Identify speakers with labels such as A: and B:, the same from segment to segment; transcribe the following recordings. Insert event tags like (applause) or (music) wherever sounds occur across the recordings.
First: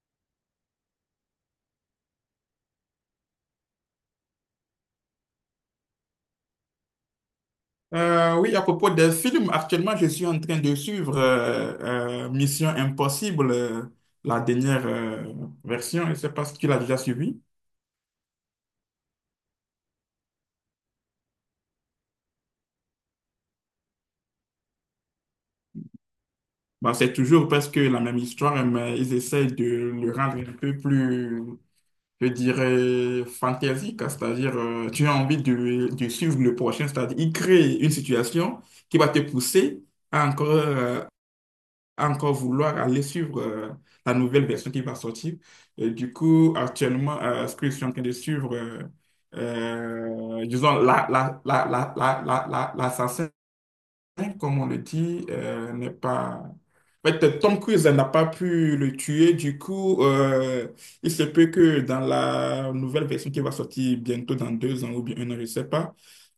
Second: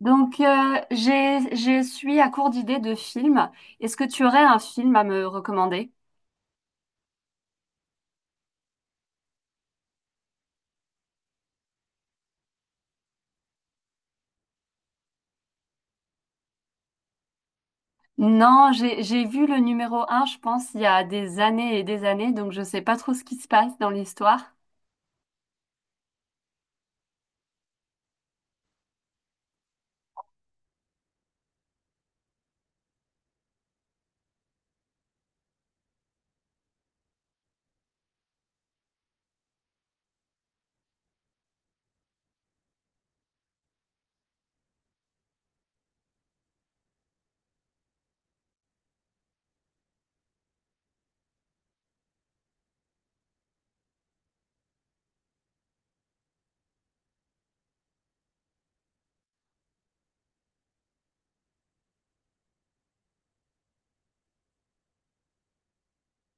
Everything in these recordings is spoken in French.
A: Je suis à court d'idées de films. Est-ce que tu aurais un film à me recommander?
B: Oui, à propos des films, actuellement, je suis en train de suivre Mission Impossible, la dernière version. Je ne sais pas si tu l'as déjà suivi.
A: Non, j'ai vu le numéro un, je pense, il y a des années et des années, donc je sais pas trop ce qui se passe dans l'histoire.
B: Bon, c'est toujours presque la même histoire, mais ils essayent de le rendre un peu plus, je dirais, fantaisique. C'est-à-dire, tu as envie de suivre le prochain. C'est-à-dire, ils créent une situation qui va te pousser à encore encore vouloir aller suivre la nouvelle version qui va sortir. Et du coup, actuellement, ce que je suis en train de suivre, disons, la, la, comme on le dit, n'est pas... En fait, Tom Cruise n'a pas pu le tuer, du coup, il se peut que dans la nouvelle version qui va sortir bientôt dans deux ans ou bien un an, je ne sais pas,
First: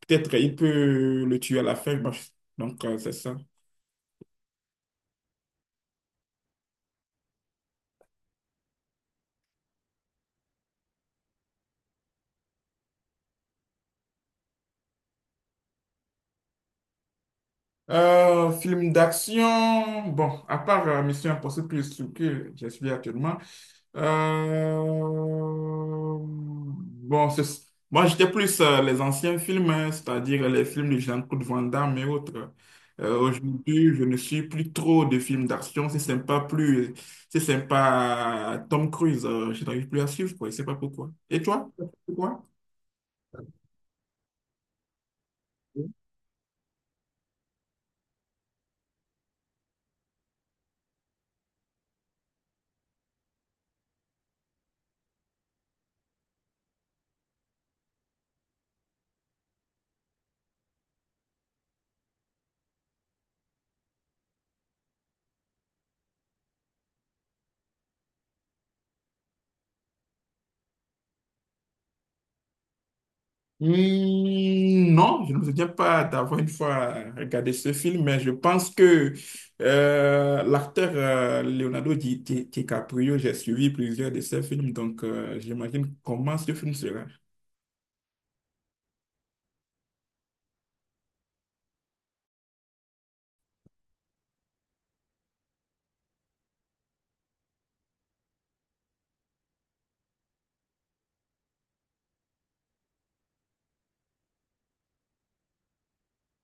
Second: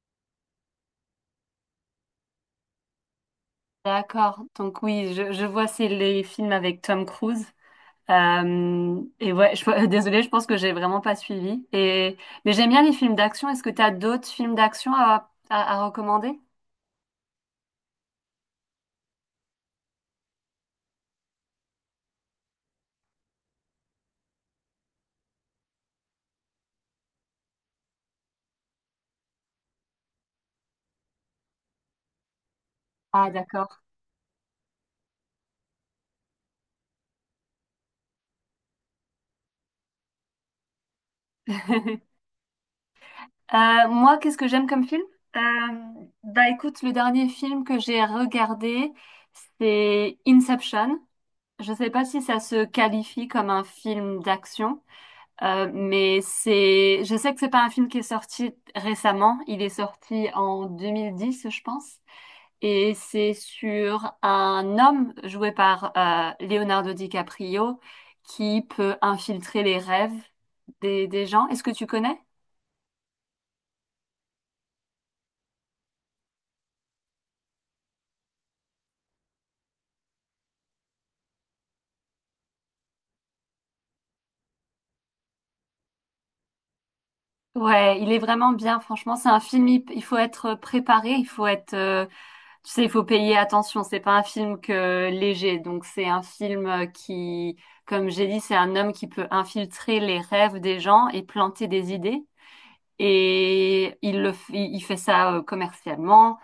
B: peut-être il peut le tuer à la fin. Donc, c'est ça.
A: D'accord. Donc oui, je vois, c'est les films avec Tom Cruise. Et ouais, je, (laughs) désolée, je pense que j'ai vraiment pas suivi. Mais j'aime bien les films d'action. Est-ce que tu as d'autres films d'action à recommander?
B: Film d'action, bon, à part Mission Impossible plus ce que j'ai suivi actuellement, bon, moi j'étais plus les anciens films, hein, c'est-à-dire les films de Jean-Claude Van Damme et autres.
A: Ah, d'accord.
B: Aujourd'hui, je ne suis plus trop de films d'action, c'est sympa plus, c'est sympa Tom Cruise, je n'arrive plus à suivre, quoi, je sais pas pourquoi. Et toi?
A: (laughs)
B: Pourquoi?
A: Moi, qu'est-ce que j'aime comme film? Euh, Bah écoute, le dernier film que j'ai regardé, c'est Inception. Je ne sais pas si ça se qualifie comme un film d'action, mais c'est, je sais que c'est pas un film qui est sorti récemment. Il est sorti en 2010, je pense, et c'est sur un homme joué par Leonardo DiCaprio qui peut infiltrer les rêves des gens. Est-ce que tu connais?
B: Hmm, non, je ne me souviens pas d'avoir une fois regardé ce film, mais je pense que l'acteur Leonardo DiCaprio, j'ai suivi plusieurs de ses films, donc j'imagine comment ce film sera.
A: Ouais, il est vraiment bien, franchement, c'est un film, il faut être préparé, tu sais, il faut payer attention, c'est pas un film que léger, donc c'est un film comme j'ai dit, c'est un homme qui peut infiltrer les rêves des gens et planter des idées, et il fait ça commercialement,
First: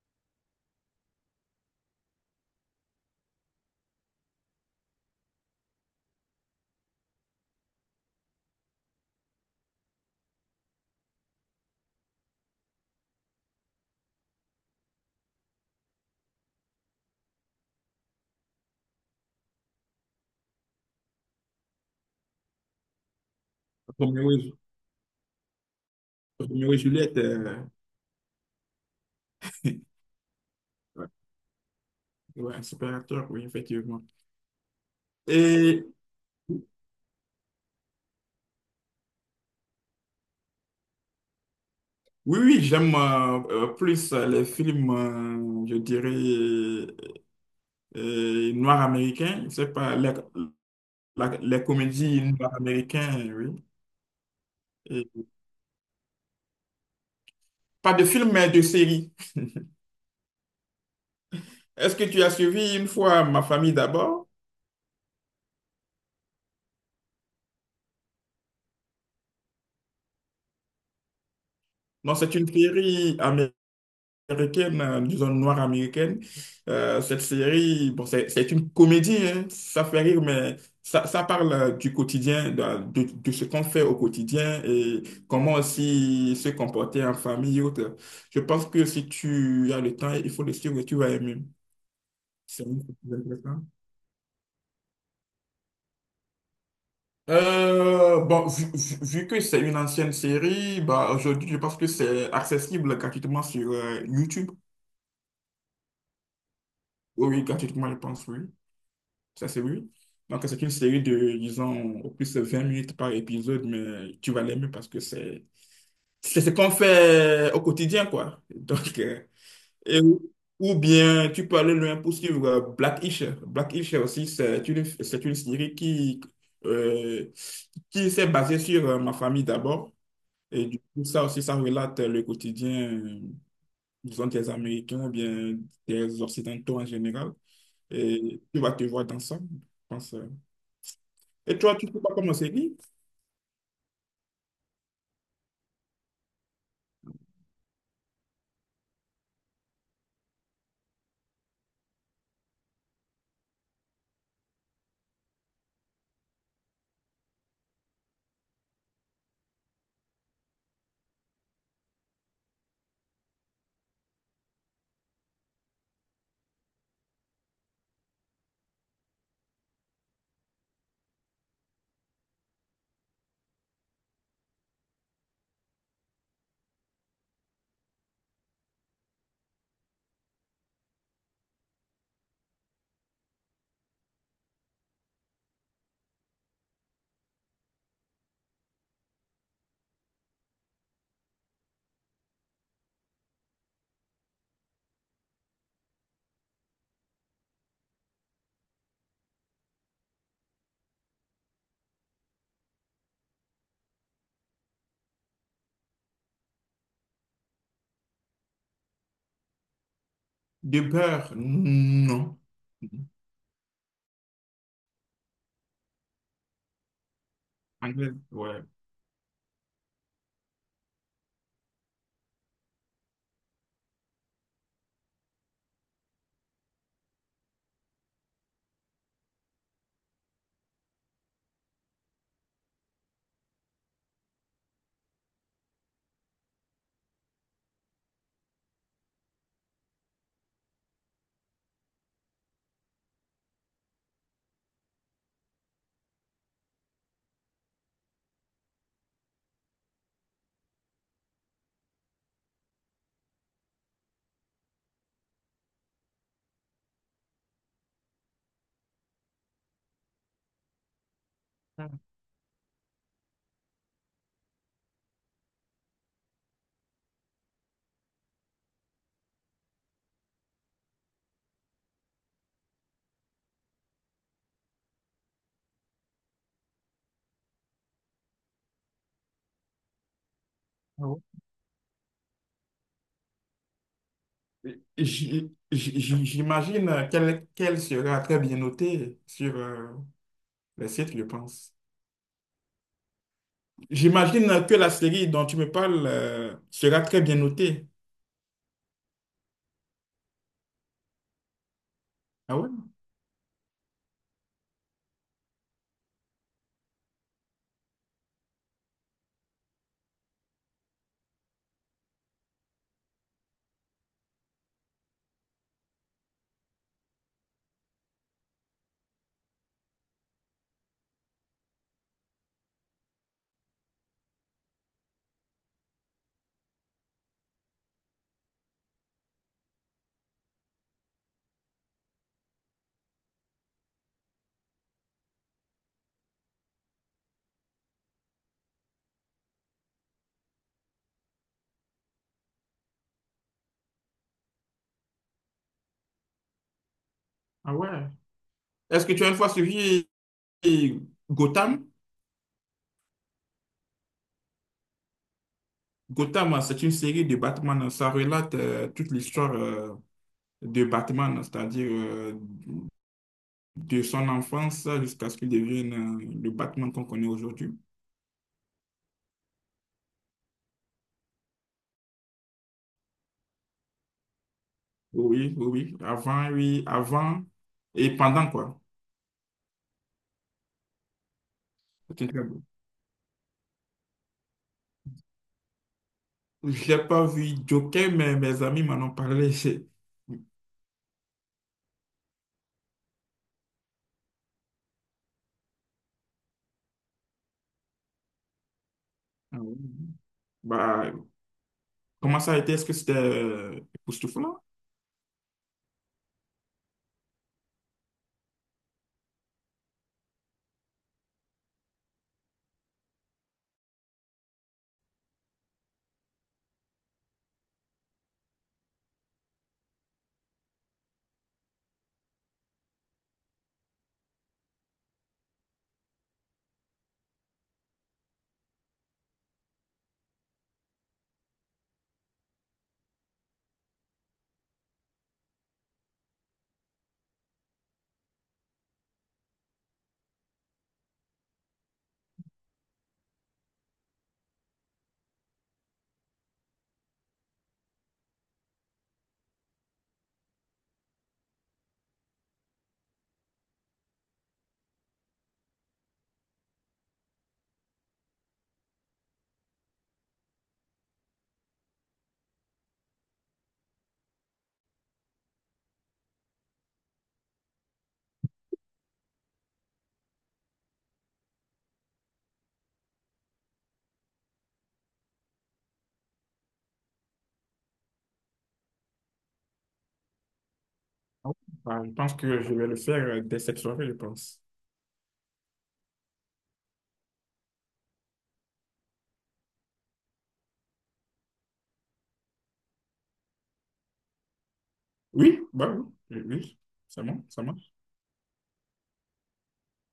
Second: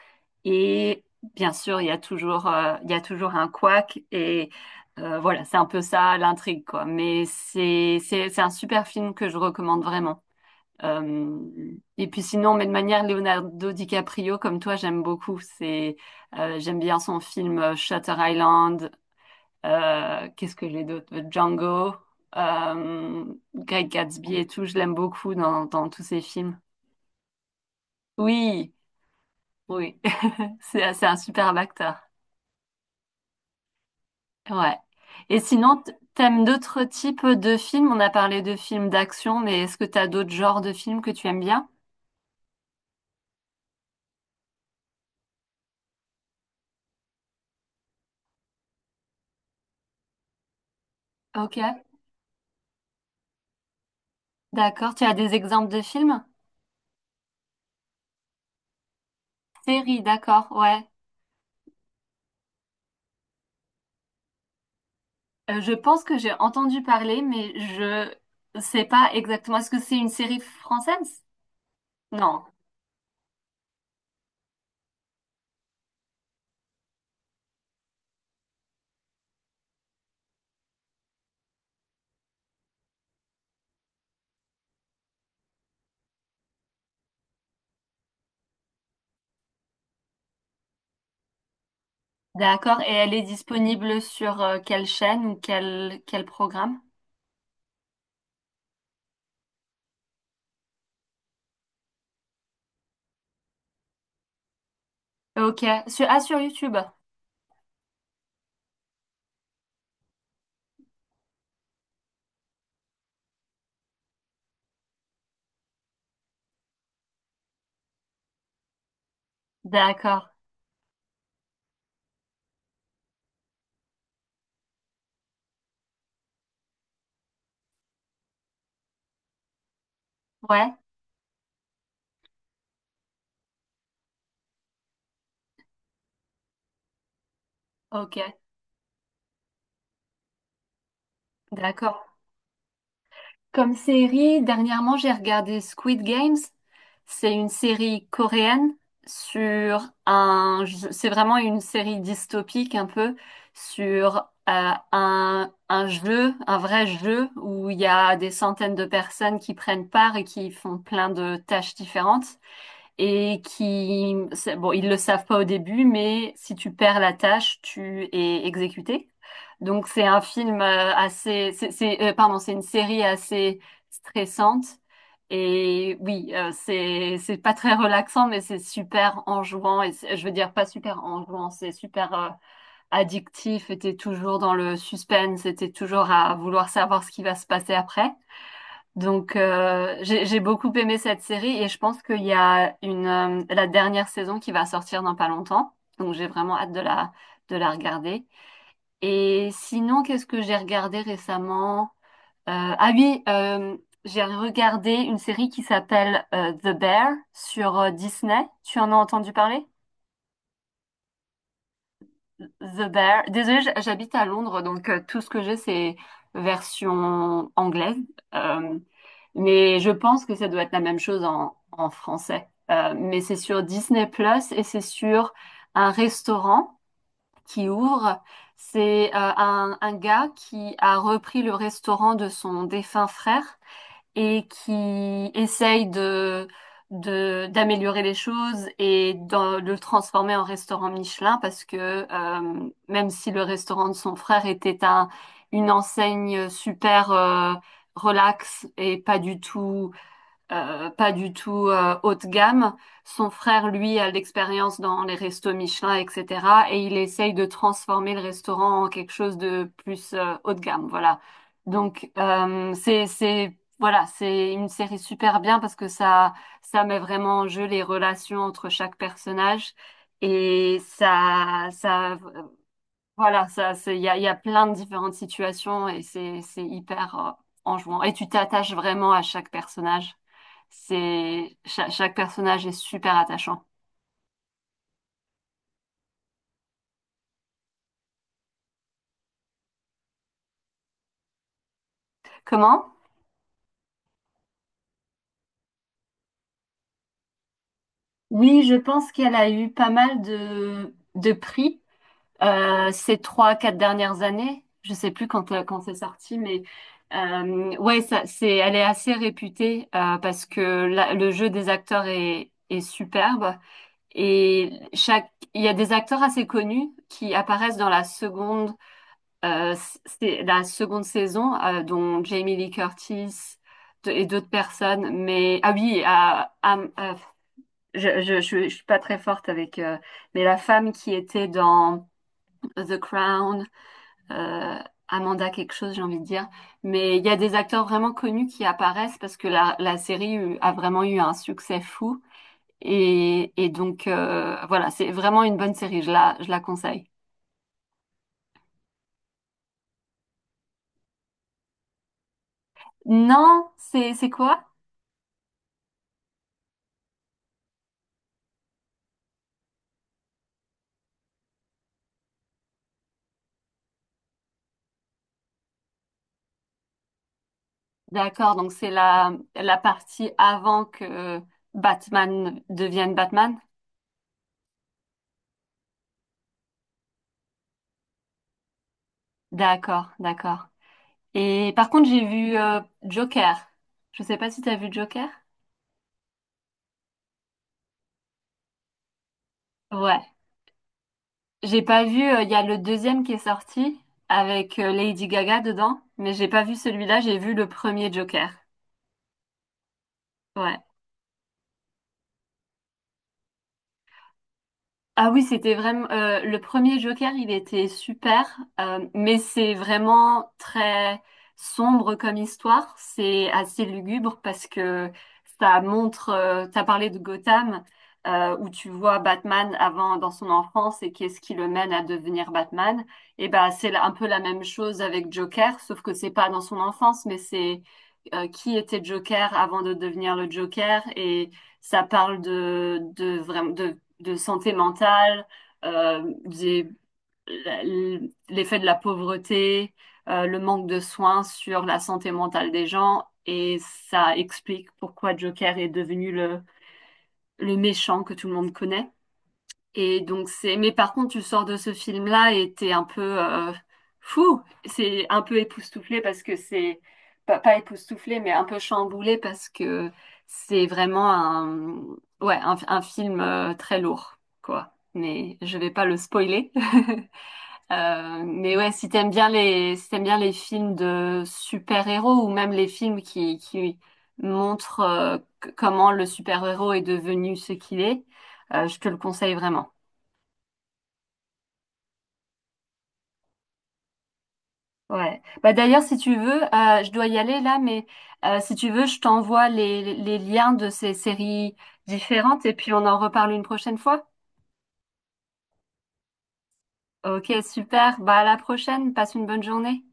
A: et bien sûr, il y a toujours un couac, et voilà, c'est un peu ça l'intrigue, quoi, mais c'est un super film que je recommande vraiment. Euh, et puis sinon, mais de manière Leonardo DiCaprio, comme toi, j'aime beaucoup. J'aime bien son film Shutter Island. Qu'est-ce que j'ai d'autre? Django, euh, Great
B: Roméo
A: Gatsby
B: et,
A: et
B: Ju-
A: tout. Je l'aime beaucoup dans tous ses films.
B: Roméo et Juliette,
A: Oui,
B: (laughs)
A: oui, (laughs) c'est
B: ouais,
A: un superbe acteur.
B: ouais, un super acteur, oui, effectivement.
A: Ouais. Et sinon,
B: Et
A: t'aimes d'autres types de films? On a parlé de films d'action, mais est-ce que t'as d'autres genres de films que tu aimes bien?
B: oui, j'aime plus les films, je dirais, noirs américains, je sais pas,
A: Ok,
B: les comédies noires américaines, oui.
A: d'accord. Tu
B: Et
A: as des exemples de films?
B: Pas de film, mais de série. (laughs)
A: Série, d'accord, ouais.
B: Est-ce que tu as suivi une fois Ma famille d'abord?
A: Je pense que j'ai entendu parler, mais je sais pas exactement. Est-ce que c'est une série française?
B: Non, c'est
A: Non.
B: une série américaine, disons noire américaine. Cette série, bon, c'est une comédie, hein. Ça fait rire, mais ça parle du quotidien, de ce qu'on fait au quotidien et comment aussi se comporter en famille et autres. Je pense que si tu as le temps, il faut le suivre, tu vas aimer. C'est
A: D'accord. Et elle est
B: intéressant.
A: disponible sur quelle chaîne ou quel programme?
B: Bon, vu que c'est une ancienne série, bah, aujourd'hui, je pense que c'est accessible gratuitement sur YouTube.
A: Ok. Sur, ah, sur YouTube.
B: Oui, oui, gratuitement, je pense, oui. Ça, c'est oui. Donc, c'est une série de, disons, au plus de 20 minutes par épisode, mais tu vas l'aimer parce que c'est ce qu'on fait au quotidien, quoi. Donc, et
A: D'accord.
B: ou ou bien, tu peux aller loin pour suivre Black-ish. Black-ish aussi, c'est une série euh, qui s'est basée sur ma famille d'abord. Et
A: Ouais.
B: du coup, ça aussi, ça relate le quotidien, disons, des Américains ou bien des Occidentaux en général.
A: Ok.
B: Et tu vas te voir dans ça, je pense. Et toi, tu ne peux
A: D'accord.
B: pas commencer lire?
A: Comme série, dernièrement, j'ai regardé Squid Games. C'est une série coréenne sur un... C'est vraiment une série dystopique un peu sur un jeu, un vrai jeu où il y a des centaines de personnes qui prennent part et qui font plein de tâches différentes et qui... Bon, ils le savent pas au début, mais si tu perds la tâche, tu es exécuté. Donc c'est un film pardon, c'est une série assez stressante. Et oui, c'est pas très relaxant, mais c'est super enjouant. Et je veux dire pas super enjouant, c'est super addictif. Et t'es toujours dans le suspense, et t'es toujours à vouloir savoir ce qui va se passer après. Donc j'ai beaucoup aimé cette série et je pense qu'il y a une la dernière saison qui va sortir dans pas longtemps. Donc j'ai vraiment hâte de la regarder. Et sinon, qu'est-ce que j'ai regardé récemment? Euh, ah oui, euh, j'ai regardé une série qui s'appelle The Bear sur Disney. Tu en as entendu parler?
B: De beurre, non.
A: The Bear. Désolée, j'habite à Londres, donc tout ce que j'ai, c'est version anglaise.
B: Anglais, ouais.
A: Euh, mais je pense que ça doit être la même chose en français. Mais c'est sur Disney Plus et c'est sur un restaurant qui ouvre. C'est un gars qui a repris le restaurant de son défunt frère et qui essaye d'améliorer les choses et de le transformer en restaurant Michelin parce que même si le restaurant de son frère était un, une enseigne super relax et pas du tout haut de gamme. Son frère, lui, a de l'expérience dans les restos Michelin, etc. Et il essaye de transformer le restaurant en quelque chose de plus haut de gamme. Voilà.
B: Ah
A: Donc c'est voilà, c'est une série super bien parce que ça met vraiment en jeu les relations entre chaque personnage et ça ça voilà, ça, c'est, il y a plein de différentes situations et c'est hyper enjouant. Et tu t'attaches vraiment à chaque personnage.
B: ouais.
A: Chaque personnage est super attachant.
B: J- j- J'imagine qu'elle sera très bien notée sur le site, je pense.
A: Comment?
B: J'imagine que la série dont tu me parles sera très bien notée.
A: Oui, je pense qu'elle a eu pas mal de prix
B: Ah ouais?
A: ces trois, quatre dernières années. Je sais plus quand, quand c'est sorti, mais ouais, elle est assez réputée parce que le jeu des acteurs est superbe. Et il y a des acteurs assez connus qui apparaissent dans la seconde, euh, c'est la seconde saison, dont Jamie Lee Curtis et d'autres personnes. Mais ah oui, je suis pas très forte avec, mais la femme qui était dans The Crown, euh, Amanda quelque chose, j'ai envie de dire. Mais il y a des acteurs vraiment connus qui apparaissent parce que la série a vraiment eu un succès fou. Et donc, voilà, c'est vraiment une bonne série, je la conseille.
B: Ah ouais. Est-ce que tu as une fois suivi euh, Gotham?
A: Non, c'est quoi?
B: Gotham, hein, c'est une série de Batman. Ça relate toute l'histoire de Batman, c'est-à-dire de son enfance jusqu'à ce qu'il devienne le Batman qu'on connaît aujourd'hui.
A: D'accord, donc c'est la partie avant que Batman devienne Batman.
B: Oui, oui, oui. Avant, oui, avant et pendant, quoi.
A: D'accord, d'accord. Et par contre,
B: C'est
A: j'ai
B: une très
A: vu
B: bonne.
A: Joker. Je sais pas si t'as vu Joker?
B: J'ai pas vu Joker, mais mes amis m'en ont parlé. (laughs)
A: Ouais. J'ai pas vu, il y a le deuxième qui est sorti avec Lady Gaga dedans, mais j'ai pas vu celui-là, j'ai vu le premier Joker.
B: Ah ouais.
A: Ouais.
B: Bah, comment ça a été? Est-ce que c'était époustouflant?
A: Ah oui, c'était vraiment le premier Joker, il était super, mais c'est vraiment très sombre comme histoire. C'est assez lugubre parce que ça montre. T'as parlé de Gotham, où tu vois Batman avant dans son enfance et qu'est-ce qui le mène à devenir Batman. Et ben c'est un peu la même chose avec Joker, sauf que c'est pas dans son enfance, mais c'est qui était Joker avant de devenir le Joker et ça parle de vraiment de santé mentale, euh, des- l'effet de la pauvreté, le manque de soins sur la santé mentale des gens, et ça explique pourquoi Joker est devenu le méchant que tout le monde connaît. Et donc mais par contre, tu sors de ce film-là et t'es un peu fou. C'est un peu époustouflé parce que c'est pas, pas époustouflé, mais un peu chamboulé parce que c'est vraiment ouais, un film très lourd, quoi. Mais je vais pas le spoiler. (laughs) Mais ouais, si t'aimes bien les films de super-héros ou même les films qui montrent comment le super-héros est devenu ce qu'il est, je te le conseille vraiment.
B: Ah oui. Bah, je pense que je vais le faire dès cette soirée, je pense.
A: Ouais. Bah d'ailleurs, si tu veux, je dois y aller là, mais si tu veux, je t'envoie les liens de ces séries différentes et puis on en reparle une prochaine fois.
B: Oui, bah oui, oui, oui, c'est bon,
A: Ok,
B: ça marche.
A: super. Bah à la prochaine. Passe une bonne journée.